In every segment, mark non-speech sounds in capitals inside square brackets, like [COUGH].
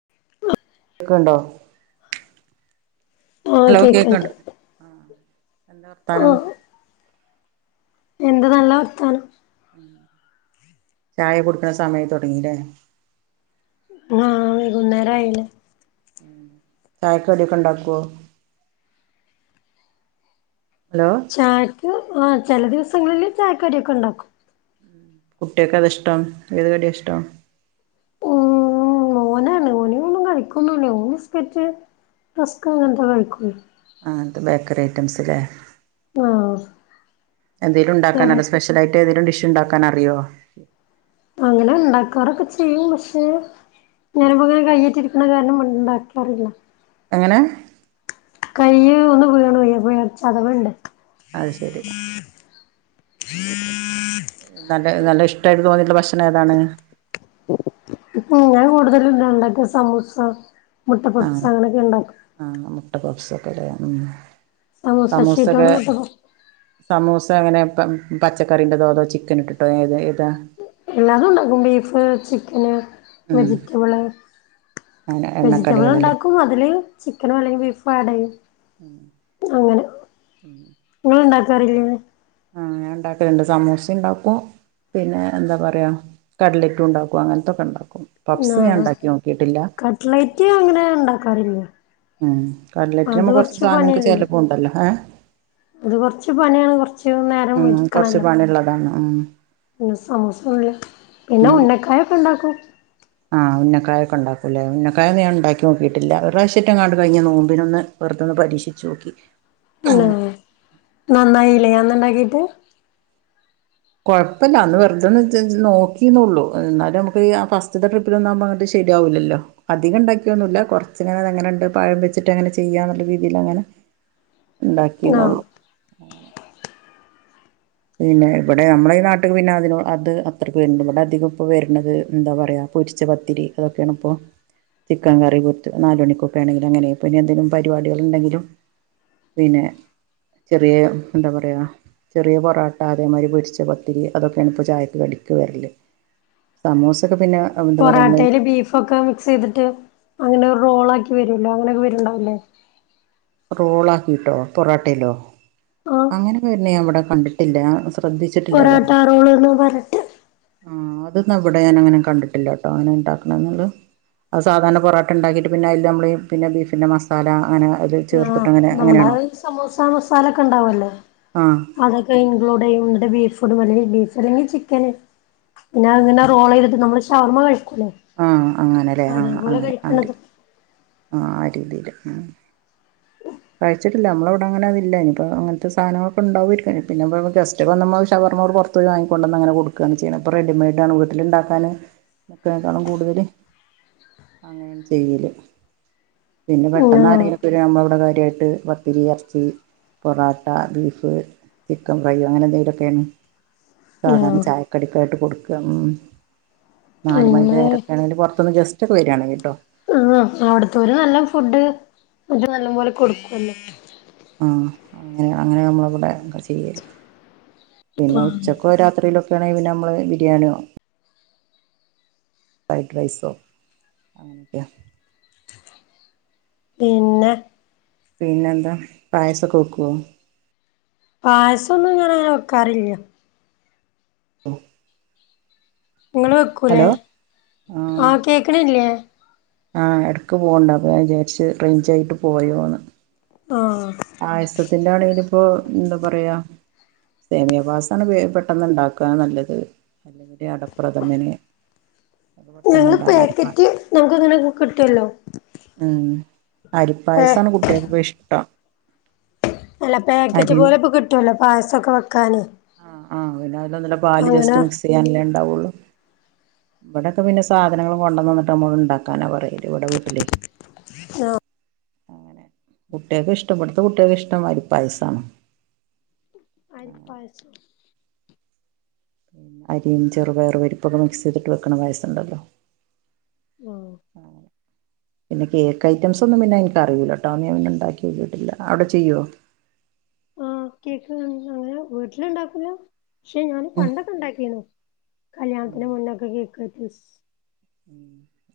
[INAUDIBLE] കേൾക്ക്ണ്ടോ? ആഹ് അലോ കേക്ക്ണ്ട് കേക്ക്ണ്ടോ? ആ എന്താ വർത്താനം. എന്ത് നല്ല വർത്താനം. ചായ കൊട്ക്കണ സമയം തൊടങ്ങീലേ? [UNINTELLIGIBLE] മുന്നേരായില്ലേ? തായക്കടിയൊക്കെ ഇണ്ടാക്കോ ഹലോ ചായക്ക് ആ ചെല ദിവസങ്ങളില് ചായകടിയൊക്കെ ഇണ്ടാക്കും കുട്ടിയക്ക് ഏതാ ഇഷ്ടം? ഏത് കടിയ ഇഷ്ടം? ഉം മോനാണ് ഓന് ഒന്നും കഴിക്കൊന്നുല്ല ഓന് ബിസ്കറ്റ് റസ്ക്ക് അങ്ങന് തൊക്കെ കഴിക്കൂ. ആ അങ്ങത്ത ബേക്കറി ഐറ്റംസ് ല്ലെ ആഹ് എന്തേലും ചെറി ഉണ്ടാക്കാനാ സ്പെഷ്യല് ലൈറ്റേതേലും ഡിഷ് ഇണ്ടാക്കാനറിയോ അങ്ങനെ ഇണ്ടാക്കാറൊക്കെ ചെയ്യും പക്ഷെ ഞാനിപ്പോങ്ങനെ കൈയിറ്റിരിക്കുന്ന കാരണം മുണ്ടാക്കാറില്ല. എങ്ങനെ കൈയ്യ് ഒന്ന് വീണ്പോയി ചതവ്ണ്ട്. അത് ശെരി നല്ല നല്ല ഇഷ്ടായിട്ട് തോന്നിയിട്ടുള്ള ഭക്ഷണം ഏതാണ്? ഉം ഞാൻ കൂടുതലും എന്താ ഇണ്ടാക്ക സമൂസ, മുട്ടപപ്സ്, അങ്ങനൊക്കെ ഇണ്ടാക്കും. ആ മുട്ടപപ്സ് ഒക്കേലെ ഉം സമൂസ സമൂസൊക്കെ ഷീറ്റോണ്ട് മുട്ട പപ്സ് സമൂസ അങ്ങനെ പ പച്ചക്കറീന്റെതോ അതോ ചിക്കൻ ഇട്ടിട്ടോ ഏത് ഏതാ എല്ലാതും ഇണ്ടാക്കും ബീഫ്, ചിക്കന് ഉം വെജിറ്റബിള് അങ്ങനെ എണ്ണക്കടികള് ല്ലേ വെജിറ്റബിളിണ്ടാക്കും പ്പ് അതില് ചിക്കനെ അല്ലെങ്കി ബീഫ് ആഡെയ്യും ഉം അങ്ങനെ ഉം ഇങ്ങള് ഇണ്ടാക്കറിയില്ലെന്ന് ആഹ് ഞാൻ ഇണ്ടാക്കല്ണ്ട് സമൂസ ഇണ്ടാക്കും പിന്നെ എന്താ പറയ്യാ കട്‌ലറ്റും ഉണ്ടാക്കും അങ്ങനത്തൊക്കെ ഇണ്ടാക്കും [UNINTELLIGIBLE] കട്ലൈറ്റ് അങ്ങനെ ഇണ്ടാക്കാറില്യാ ഉം കട്‌ലറ്റ് ഞമ്മക്ക് കൊറച്ച് സാധനങ്ങക്ക് ചെലപ്പോ ഉണ്ടല്ലോ ഹാ അത് കൊറച്ച് പണിയാണ് കൊറച്ച് നേരം ഇരിക്കണല്ലോ. [INAUDIBLE] താണ് ഉം പിന്നെ സമോസ ന്നല്ല പിന്നെ ഉന്ന ക്കായ ഒക്കെ ഉണ്ടാക്കും ആ ഉന്നക്കായൊക്കെ ഉണ്ടാക്കൂല്ലേ. ഉന്നക്കായഞാൻ ഉണ്ടാക്കി നോക്കിട്ടില്ല. ഒരു പ്രാവശ്യറ്റകാണ്ട് കഴിഞ്ഞഞനോമ്പിനൊന്ന് വെറുതൊന്ന് പരീക്ഷിചോക്കി ഊമ്.. നന്നായിലെ അന്ന്ണ്ടാക്കിട്ട് കുഴപ്പല്ല അന്ന് വെറുതൊന്ന് [INAUDIBLE] നോക്കിന്നള്ളൂ എന്നാലും നമക്ക്ആ ഫസ്റ്റ്ത്തെ ട്രപ് ന്ന [INAUDIBLE] അങ്ങട്ട് ശരിയാവൂല ല്ലൊ അധികണ്ടാക്കിയൊന്നുല്ല കുറച്ചിങ്ങനെ അതങ്ങനെണ്ട് പഴം വെച്ചിട്ട് അങ്ങനെ ചെയ്യാന്നുള്ള രീതിയിൽ അങ്ങനെ ആഹ് ഇണ്ടാക്കിന്നള്ളു പിന്നെ ഇബ്ടെ നമ്മള ഈ നാട്ടിക്ക് പിന്നെ അതിന അത് അത്രയ്ക്ക് വരുന്നുണ്ട് ഇബിടെ അധികം ഇപ്പോ വരുന്നത് എന്താ പറയാ പൊരിച്ച പത്തിരി അതൊക്കെയാണ് പ്പൊ ചിക്കൻ കറി കുത്ത് നാല് മണിക്കൊക്കെആണെങ്കിലും അങ്ങനെപ്പൊ പിന്നെന്തെങ്കിലും പരിപാടികൾ ഉണ്ടെങ്കിലും പിന്നെ.. ചെറിയ എന്ത പറയാ ചെറിയ [UNINTELLIGIBLE] പൊറാട്ട അതേമാതിരി പൊരിച്ച പത്തിരി അതൊക്കെയാണ് ഇപ്പോചായയ്ക്ക് കടിക്ക് വരല് സമോസക്കെ പിന്നെ എന്താ പറയാ നമ്മള ഇപ്പൊക്കെ മിക്സിയ്തിട്ട് അങ്ങനെ ഒരു റോൾ ആക്കി വരുല്ലോ അങ്ങനൊക്കെ വരുണ്ടാവൂല്ലേ റോൾ ആക്കിയിട്ടോ പൊറോട്ടയിലോ ആഹ് അങ്ങനൊന്നും വരുന്നഞാൻ ഇവിടെ കണ്ടിട്ടില്ല.. സ് ഒറാട്ടാ റോള്ന്നൊക്കെ പറഞ്ഞിട്ട് ആഹ് അത് ന്നാവിടെ ഞാൻ അങ്ങനെ കണ്ടിട്ടില്ലട്ടോ അങ്ങനെ ഇണ്ടാക്കണന്നുള്ള അ സാധാരണ പൊറാട്ട ഉണ്ടാക്കിയിട്ട് പിന്നെ അയില് നമ്മൾ പിന്നെ ബീഫിന്റെ മസാല അങ്ങനെ അതില് ചേർത്ത്ട്ട് അങ്ങനെങ്ങനാണോ സമോസ മസാലക്കെ ഉണ്ടാവൂല്ലേ ആ.. അതൊക്കെ ഇൻക്ലൂഡയും ഇന്നട്ട് ബീഫ് ഫുഡും അല്ലെങ്കിൽ ബീഫ് അല്ലെങ്കിൽ ചിക്കന് പിന്നെ അങ്ങനെ റോളയ്ത്ട്ട് നമ്മള് ഷവർമ്മ കഴിക്കൂല്ലേ ആഹ് അങ്ങനെല്ലേ ആഹ് അതേപോലെ അങ്ങനെ കഴിക്കണത് ആ ആ രീതിയില് കഴിച്ചിട്ടില്ല നമ്മളവിടെ അങ്ങനെ അതില്ല ഇനിപ്പോ അങ്ങനത്തെ സാധനങ്ങളൊക്കെ ഉണ്ടാവുകയാ യിരിക്കും അയിന് പിന്നെ ഗസ്റ്റ് വന്നമ്മ ശവർമ്മ ർ പുർ പോയി വാങ്ങിക്കൊണ്ടന്നങ്ങനെ കൊടുക്കാണ് ചെയ്യണെ പ്പൊ റെഡിമെയഡാണ് വീട്ടില്ണ്ടാക്കാന് [INAUDIBLE] ക്കതിനേക്കാളും കൂടുതല് അങ്ങനെയാണ് ചെയ്യല് പിന്നെ പെട്ടെന്ന് ആഹ് ആരെങ്കിലൊക്കെ വര്വനമ്മളിവിടെ കാര്യയിട്ട് തിരി ഇറച്ചി പൊറാട്ട ബീഫ് ചിക്കൻ ഫ്രൈ അങ്ങനെ എന്തെങ്കിലുംഒ ക്കെയാണ് സാധാരണ ആഹ് ചായ കടിക്കായിട്ട് കൊടുക്കുക ഊമ്. നാല് മണിന്റെ അങ്ങനെ നേരൊക്കെ ആണെങ്കിൽ പുറത്ത് നിന്ന് ജസ്‌റ്റ് ക്കെ വരികാ ണെങ്കി ട്ടോ ആ അവിടുത്തൊര് നല്ല ഫുഡ് ഇത് [INAUDIBLE] നല്ലംപോലെ കൊടുക്കുഅല്ലെ ആഹ.. അങ്ങനെഅങ്ങനെ നമ്മളവിടെ ക്കെ ചെയ്യല് പിന്നെ ഉച്ച ഇപ്പൊ രാത്രിയിലൊക്കെ ആണെങ്കിൽ പിന്നേന്നെ നമ്മൾ ബിരിയാണിയോ ഫ്രൈഡ് റൈസോ [INAUDIBLE] പിന്നെ.. പിന്നെന്താ പായസ വെക്കോ പായസന്നും ഇങ്ങനെക്കറില്ല ഉം നിങ്ങള് വെക്കൂലേ ആഹ് കേക്കണില്ലേ ആഹ് എടയ്ക്ക് പോകണ്ട അൾ ഞാൻ വിചാരിച്ച് റേഞ്ചയിട്ട് പോയന്ന് ആഹ് പായസത്തിന്റെ ആണെങ്കില ഇപ്പോ എന്താ പറയാ സേമിയ പായസാണ് പെട്ടെന്ന് ഉണ്ടാകാൻ നല്ലത് അല്ലെങ്കിൽ അടപ്രഥമന് അത് ഞങ്ങള്ൾ പെട്ടെന്നുണ്ടാക്കാം അരിപ്പാ പാക്കറ്റ് നമക്ക് ഇങ്ങനെ കിട്ടുമല്ലോ ഉം അരിപ്പായസമാണ് കുട്ടികക്കപ്പ ഇഷ്ടം അല്ല പാക്കറ്റ് അരി പോലെ ഇപ്പോ കിട്ടുവല്ലോ പായസംക്കെ വെക്കാന് ആഹ് ആഹ് പിന്നെ അതിലന്നല്ല പാല് അങ്ങനെ ജസ്റ്റ് മിക്സ് ചെയ്യാനല്ലേ ഉണ്ടാവുള്ളു ഇവിടെയക്കെന്നെ സാധനങ്ങൾ കൊണ്ടന്നിട്ട്മ്മള് ഉണ്ടാക്കാനാ പറയല് ഇവിടെ വീട്ടില് ആഹ് കുട്ടികൾക്ക് ഇഷ്ടം ഇവിടെത്തെ കുട്ടികൾക്ക് ഇഷ്ട പായസാണ് പായസം അരിയും ചെറുപയറുപരിപ്പൊക്കെ മിസ് ചെയ്തിട്ട് വെക്കണ പായസുണ്ടല്ലോ. ഉം പിന്നെ കേക്ക് ഐറ്റം ഒന്നും പിന്നെ എനിക്കറിയില്ലട്ടോ ഞാ പിന്നെ ഉണ്ടാക്കിോക്കിയിട്ടില്ല അവിടെ ചെയ്യുമോ ഉം കേക്ക് അങ്ങനെ വീട്ടില ഇണ്ടാക്കല പക്ഷെ ഞൻ ഉം പണ്ടൊക്കെ ഉണ്ടാക്കി നു ഉം കല്യാണത്തിന്റെ മുന്നൊക്കെ കേക്ക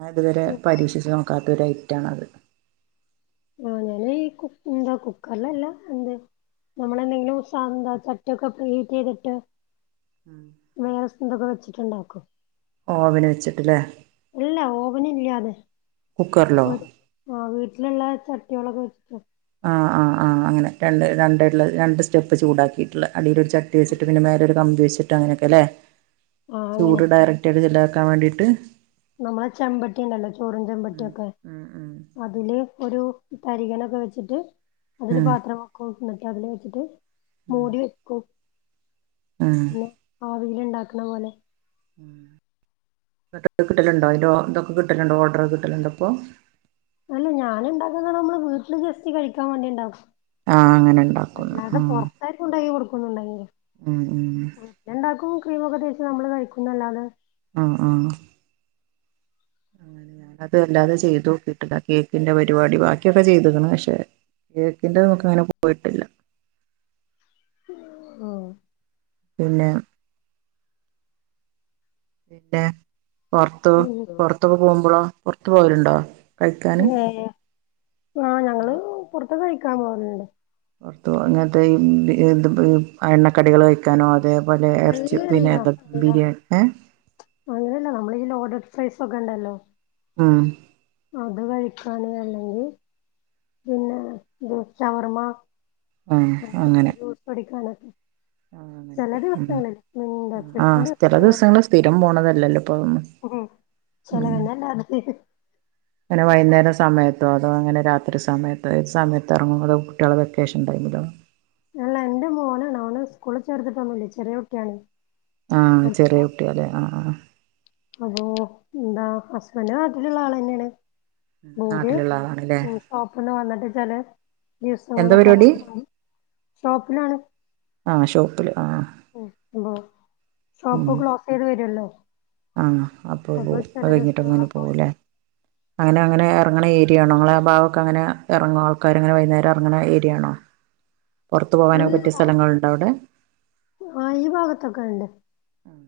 ഞാൻ അതുവരെ പരീക്ഷിച്ച് നോക്കാത്ത ഒരു ഐറ്റ ആണത് ആഹ് ഞാന ഈ കു എന്താ കുക്കറല്ലല്ല എന്ത നമ്മളെന്തെങ്കിലും ഉ എന്താ ചറ്റൊക്കെ പ്രീ ഹീറ്റ് ചെയ്തിട്ട് ഉം വേറെ സ്ന്തൊക്കെ വെച്ചിട്ടുണ്ടാക്കും ഓവന് വെച്ചിട്ടില്ലേ ഇല്ല ഓവന ഇല്ലാതെ കുക്കറിലോ ആഹ് വീട്ടിലുള്ള ചട്ടികളൊക്കെ വെച്ചിട്ട ആഹ് ആഹ് ആഹ് അങ്ങനെ രണ്ട് രണ്ടായിട്ടുള്ള രണ്ട് സ്റ്റെപ്പ് ചൂടാക്കി അടിൽ ഒരു ചട്ടി വെച്ചിട്ട് പിന്നെ മേലരു കമ്പി വെച്ചിട്ട് അനൊക്കെ അല്ലെ ആഹ് അങ്ങനെ ചൂട് ഡയറക്റ്റ് ആയിട്ട് ചെലവാക്കാൻ വേണ്ടിയിട്ട് നമ്മളെ ചെമ്പട്ടി ഉണ്ടല്ലോ ചോറും ഉം ചെമ്പട്ടിയൊക്കെ ഉം ഉം അതില് ഒരു തരികനൊക്കെ വെച്ചിട്ട് അതില് ഉം പാത്ര വെക്കും എന്നിട്ട് അതില് വെച്ചിട്ട് ഉം മൂടി വെക്കും ഉം പിന്നെ ആവിൽ ഉണ്ടാക്കണ പോലെ ഉം കിട്ടലുണ്ടോ അതിന്റെ ഇതൊക്കെ കിട്ടലുണ്ടോ ഓർഡർ കിട്ടലണ്ടോ അപ്പോ അല്ല ഞാന ഉണ്ടാക്കത നമ്മള് വീട്ടില് ജസ്റ്റ് കഴിക്കാൻ വേണ്ടി ഉണ്ടാവും ആഹ് അങ്ങനെ ഉണ്ടാക്കുന്നു അതണ്ടാക്കി കൊടുക്കുന്നുണ്ടങ്കില് ഉം ഉം വ ഉണ്ടാക്കും ക്രീമൊക്കെ തേച്ച് നമ്മള് കഴിക്കുന്നല്ലാെ ആഹ് ആഹ് അത് അല്ലാതെ ചെയ്തു കിട്ടില്ല കേക്കിന്റെ പരിപാടി ബാക്കിയൊക്കെ ചെയ്തുക്കണ് പക്ഷെ കേക്ക് ന്റെത് നമുക്ക് അങ്ങനെ പോയിട്ടില്ല ഉം പിന്നെ പിന്നെ പുറത്ത് പുറത്തൊക്കെ പോകുമ്പോളാ പുറത്ത പോവലുണ്ടോ കഴിക്കാന് ആഹ് ഹലോ ഞങ്ങള് പുറത്ത് കഴിക്കാൻ പോകുന്നുണ്ട് പുറത്തു അങ്ങനത്തെ ഈ ഇ എണ്ണക്കടികള ചിക്കനോ അതേപോലെ ഇറച്ചി അല്ലല്ല പിന്നെതൊ അല്ല ബിരിയാണി ഏ- അങ്ങനെയല്ല നമ്മളലോഡാഡ് പ്രൈസ ഒക്കെ ഉണ്ടല്ലോ ആം അത് കഴിക്കാന അല്ലെങ്കിൽ പിന്നെ ഗ്രൂപ്പ് ശവർമ്മ അങ്ങനെ ജൂസ് പൊടിക്കണക്കെ ചില ര് ഉ ആഹ് ചില ദിവസങ്ങള്ൾ സ്ഥിരം പോണതല്ലല്ലോ ഇപ്പഅതൊന്നും ഉ ചലവന്നല്ല അത് അങ്ങനെ വൈകേര സമയത്തോ അതോ അങ്ങനെ രാത്രി ഒത്തിരി സമയത്ത് ഒരു സമയത്ത് ഇറങ്ങും കുട്ടികളെ വെക്കേഷൻ ടൈമില അല്ല എന്റെ മോനാണ് അവന് സ്കൂളിൽ ചേർത്തിട്ട്ന്നില്ലേ ചെറിയ കുട്ടിയാണ് ആഹ അപ്പൊ ചെറിയ കുട്ടിയല്ലെ ആ ആ് അപ്പൊ എന്താ ഹസ്ബൻഡ നാട്ടിലുള്ള ആള് തന്നെയാണ് ഓര് നാട്ടിലുള്ള ആളാണല്ലേ ഉം ഷോപ്പിന്ന് വന്നിട്ട് ചില എന്താ ദിവസങ്ങളൊക്കെ പരിപാടി അങ്ങനെ പോയി ഷോപ്പിലാണ് ആഹ ഷോപ്പില് ആ അ ഷോപ്പ് ക്ലോസ് ചെയ്ത് വരുല്ലോ ആഹ അപ്പ പോ കഴിഞ്ഞിട്ട്ങ്ങനെ ദിവസങ്ങളിലൊക്കെ പോകൂല്ലേ വിളിക്കും അങ്ങനെ അങ്ങനെ ഇറങ്ങു ന്ന ഏരി- ഏരിയാണോ നിങ്ങളെ ഭാാവൊക്കെ ട്ടി ട്ടി അണ്ണോ അങ്ങനെ ഇറങ്ങോ ആൾക്കാര് അങ്ങന വൈകുന്നരം ഇറങ്ങ ഏരിയാണോ പുറത്തു പോകാനൊക്കെ പറ്റിയ അല്ല സ്ഥലങ്ങളുണ്ട് അവിടെ ആ ഈ ഭാഗത്തൊക്കെ ഉണ്ട് ആഹ്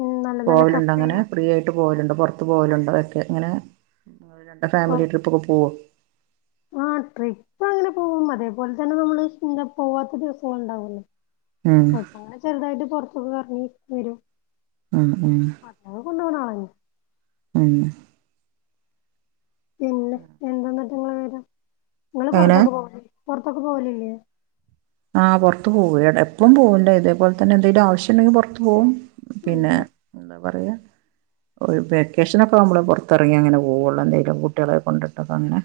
ഉം നല്ല നല്ല പോവലുണ്ട് കഫേ അങ്ങനെ ഫ്രീ ആയിട്ട് പോവലുണ്ട് പുറത്ത് പോവലുണ്ട് അതൊക്കെ ഇങ്ങനെ രണ്ട് ഫാമിലി ട്രിപ്പക്കെ പോുമോ ആഹ ട്രിപ്പ് അങ്ങനെ പോകും അതേപോലെ തന്നെ നമ്മള്ന്ത പോവാത്ത ദിവസങ്ങള ഉണ്ടാവല്ലോ ഉം അപ്പ അങ്ങനെ ചെറുതായിട്ട് പുൊറത്തൊക്കെ കറങ്ങി വരും അ അ അ കു കൊണ് ബണാ ഏ പിന്നെ എന്തന്നിട്ട് നിങ്ങള് വിവരം നിങ്ങള് എങ്ങനെ പുറത്തൊക്ക പോ പുൊറത്തക്കെ പോവലല്ലേ ആഹ് പുറത്തു പോക്കും എപ്പം പോകൂല ഇതേപോലെ തന്നെ എന്തെങ്കലും ആവശ്യം ഉണ്ടെങ്കിൽ പുറത്തു പോകും പിന്നെ ആഹ് എന്ത പറയാ ഒരു വെക്കേഷനൊക്കെ നമ്മൾ പുറത്തിറങ്ങിങ്ങെ പോവയുള്ളൂ എന്തെങ്കിലും കുട്ടികളെ കൊണ്ടിട്ടൊക്കെ അങ്ങനെ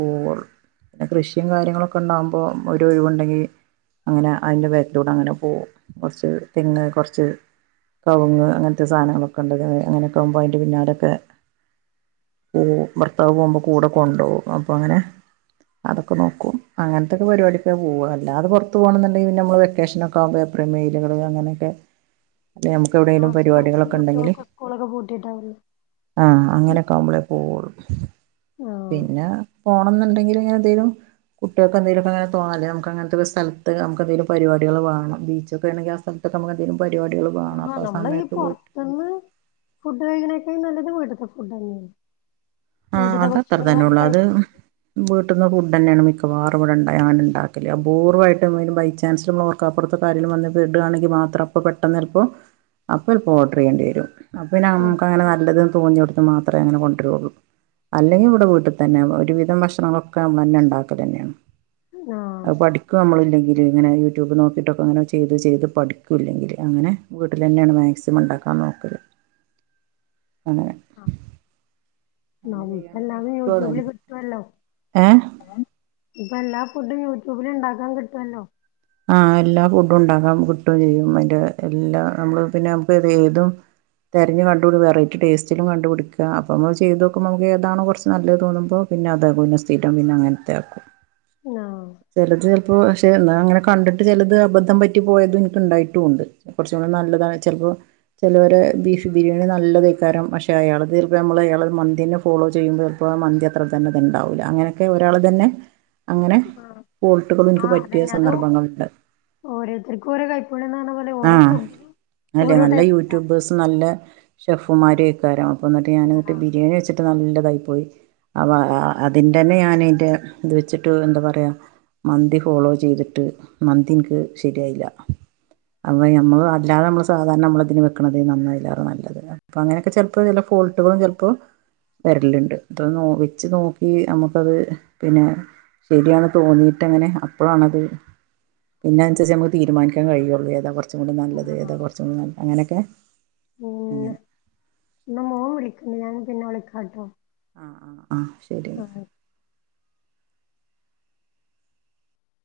പോവുള്ളൂ പിന്നെ കൃഷിയും കാര്യങ്ങളൊക്കെ ഉണ്ടാാവകുമ്പോൾ ഒരു ഒഴിവുണ്ടെങ്കിൽ അങ്ങനെ അതിൻ്റെ വേഗത്തിലിലൂടെ അങ്ങനെ പോകും കുറച്ച് തെങ്ങ് കുറച്ച് കവങ്ങ് അങ്ങനത്തെ സാധനങ്ങളൊക്കെ ഉണ്ട്ത് അങ്ങനെയൊക്കെകുമ്പോ അതിൻ്റെ പിന്നാടൊക്കെ പോവും ഭർത്താവ് പോകുമ്പോ കൂടെ കൊണ്ടുകും അപ്പൊ അങ്ങനെ അതൊക്കെ നോക്കും അങ്ങനത്തെൊക്കെ പരിപാടൊക്കെ പോവല്ലോ അല്ലാതെ പുറത്തു പോകണ എന്നുണ്ടെങ്കിൽ നമ്മ വെക്കേഷന ഒക്കെുമ്പോ ഏപ്രിൽ മെയ്‌ അങ്ങനൊക്കെ ആ്കൂ കുട്ടികൾക്ക് സ്കൂളൊക്കെ പോട്ടിട്ടാവില്ല ആ അങ്ങനെയൊക്കെ ആവുമ്പോളേ പോളൂ ആഹ് പിന്നെ പോണംന്നിണ്ടെങ്കിൽ അങ്ങനെന്തങ്കും കുട്ടികൾെ എന്തെങ്കുംക്ക അങ്ങനെ തോാ അേ നമുങ്ങനെ മൊ സ്ഥല നമു എതെകിലും പരിപാിക വണം ബീച്ചക്കെണെങ്കിൽ ആ സ്ഥലത്ത് നമുക്ക്എന്ടെ കിലും പരിപാടികും വാണം അപ്പ സമയത്ത് പോയി തന്നെ ഫുഡ് കഴിക്കുന്നൊക്കെ നല്ലത് വീട്ടില് ഫുഡ് തങ്ങെയാണ് വീട്ടില്ത്തെ ഭക്ഷണം കഴ വീട്ടുന്ന ഫുഡ് തന്നെയാണ് മിക്കവാും ഇവിടെണ്ട അങ്ങന ഉണ്ടാക്കില്ലേ അപൂർവ്വമായിട്ട ബൈചാൻസ്മ്മ അപ്പുറത്തെ കാര്യും വന്നപ്പോ ഇടുകയാണെങ്കിൽ മാത്രം അപ്പ പെട്ടെന്ന് ചിലപ്പോൾപ്പ എപ്പോൾ ഓർഡർ ചെയ്യേണ്ടി വരും അ പിന്നെ ആഹ് നമുക്ക് അങ്ങന നല്ലതെന്ന് തോന്നി കൊടുത്തത്ത് മാത്രമേ അങ്ങനെ കൊണ്ടുവരികയുള്ളൂ അല്ലെങ്കിൽ ഇവിടെ വീട്ടിൽ തന്നെ ഒരുവിധം ഭക്ഷണങ്ങളൊക്കെ നമ്മൾ തന്നെ ഉണ്ടാക്കുക തന്നെയാണ് ആഹ് പഠിക്ക ഇപ്പം നമ്മളല്ലെങ്കിൽ ഇങ്ങനെ യൂട്യൂബ് നോക്കിയിട്ടൊക്കെ അങ്ങനെ ചെയ്ത് ചെയ്ത് പഠിക്കൂല്ലെങ്കിൽ അങ്ങനെ വീട്ടിൽ തന്നെയാണ് മാക്സിമം ഉണ്ടാക്കാൻ നോക്കൽ അങ്ങനെ അങ്ങനെ നമ്മക്ക് ചെയ്യാനന്നെ എല്ലാ ഇഷ്ടം യൂട്യൂബില് അതന്നെ കിട്ടുവല്ലോ ഏഹ് ഇപ്പൊ എല്ലാ ഫുഡും യൂട്യൂബില ഉണ്ടാക്കാൻ കിട്ടുമല്ലോ ആഹ് എല്ലാ ഫുഡുണ്ടാക്കാൻ കിട്ടും ചെയ്യും അയിന്റെ എല്ലാ നമ്മള് പിന്നെ നമുക്കതേതും തതിഞ്ഞ് കണ്ടപടടി വെറൈറ്റി ടേസ്റ്റും കണ്ടു പിടിക്കുക അപ്പംത് ചെയ് നോക്കുമ നമക്ക്താണോ കുറച്ച് നല്ലത് തോന്ന്പോൾ പിന്നെ അത പിന്നെ സ്രം പിന്നെ അങ്ങനത്തെ ആക്കും ആഹ് ചിലത് ചിലപ്പോ പക്ഷെ അങ്ങനെ കണ്ടിട്ട് ചിലത് അബദ്ധം പറ്റി പോയതും എനിക്ക് ഉണ്ടായിട്ടുംണ്ട് കുറച്ച കൂടെ നല്ലതാണ് ചിലപ്പോ ചിലവരെ ബീഫ് ബിരിയാണി നല്ലതേക്കാരം പക്ഷെ അയാൾ തീർപ്പ നമ്മൾ അയാള മന്തി തന്നെ ഫോളോ ചെയ്യുമ്പോ മന്തി അത്ര തന്നെ അത് ഉണ്ടാവൂല അങ്ങനെയൊക്കെ ഒരാൾ തന്നെ അങ്ങനെ ആഹ് ഫോൾട്ടുകളൾ എനിക്ക് ആഹ് പറ്റിയ അതന്നെ അത് സന്ദർഭം പൊങ്ങും വിസ്‌ല് ഓരോരുത്തർക്കും ഓരോ കൈപ്പുണ്യന്ന് പറഞ്ഞ പോലെ ഓരോ ആഹ് ഫുഡിനും അല്ല ഓരോ നല്ല യൂ ടേസ്റ്റാ റ്റുബേഴ്‌സ് നല്ല ഷെഫുമാരൊയ്ക്കാരം അപ്പോന്നിട്ട് ഞാൻന്ന്ട്ട് ആഹ് ബിര്‌യേണ്യച്ച് ട്ട് നല്ലതായി പോയി അപ്പോ അതിന്റെന്നെ ഞാനയ്ന്റെ ഇതെച്ചിട്ട് എന്താ പറയാ? മന്തി ഫോളോ ചെയ്തിട്ട് മന്തിൻക്ക് ശരിയായില്ല. അപ്പോ നമ്മൾ അല്ലാതെ നമ്മള് സാധാരണ നമ്മളതിന് വെക്കണതെയ്ന് അയ്ലാറെ നല്ലത് അപ്പൊ അങ്ങനൊക്കെ ചെൽപോ വര്ണ ഫോൾട്ടുകളും ചെൽപ്പോ വര്ലുണ്ട് ഇതൊന്ന് വെച്ച് നോക്കി നമുക്കത് പിന്നെ ശരിയാണ് തോന്നിയിട്ടങ്ങനെ അപ്പളാണത് പിന്നനുസരിച്ച് നമുക്ക് തീരുമാനിക്കാൻ കഴിയൊള്ളൂ ഏതാ കൊറച്ചും കൂടി നല്ലത് ഏതാ ആഹ് കൊറച്ചും കൂടി നല്ല അങ്ങനൊക്കെ. അങ്ങനെ ഇന്നെ മോൻ വിളിക്ക്ണ്ട് ഞാൻ പിന്നെ വിളിക്കാട്ടോ. ആഹ് ആഹ് ആ ശരി ന്നാ ആഹ്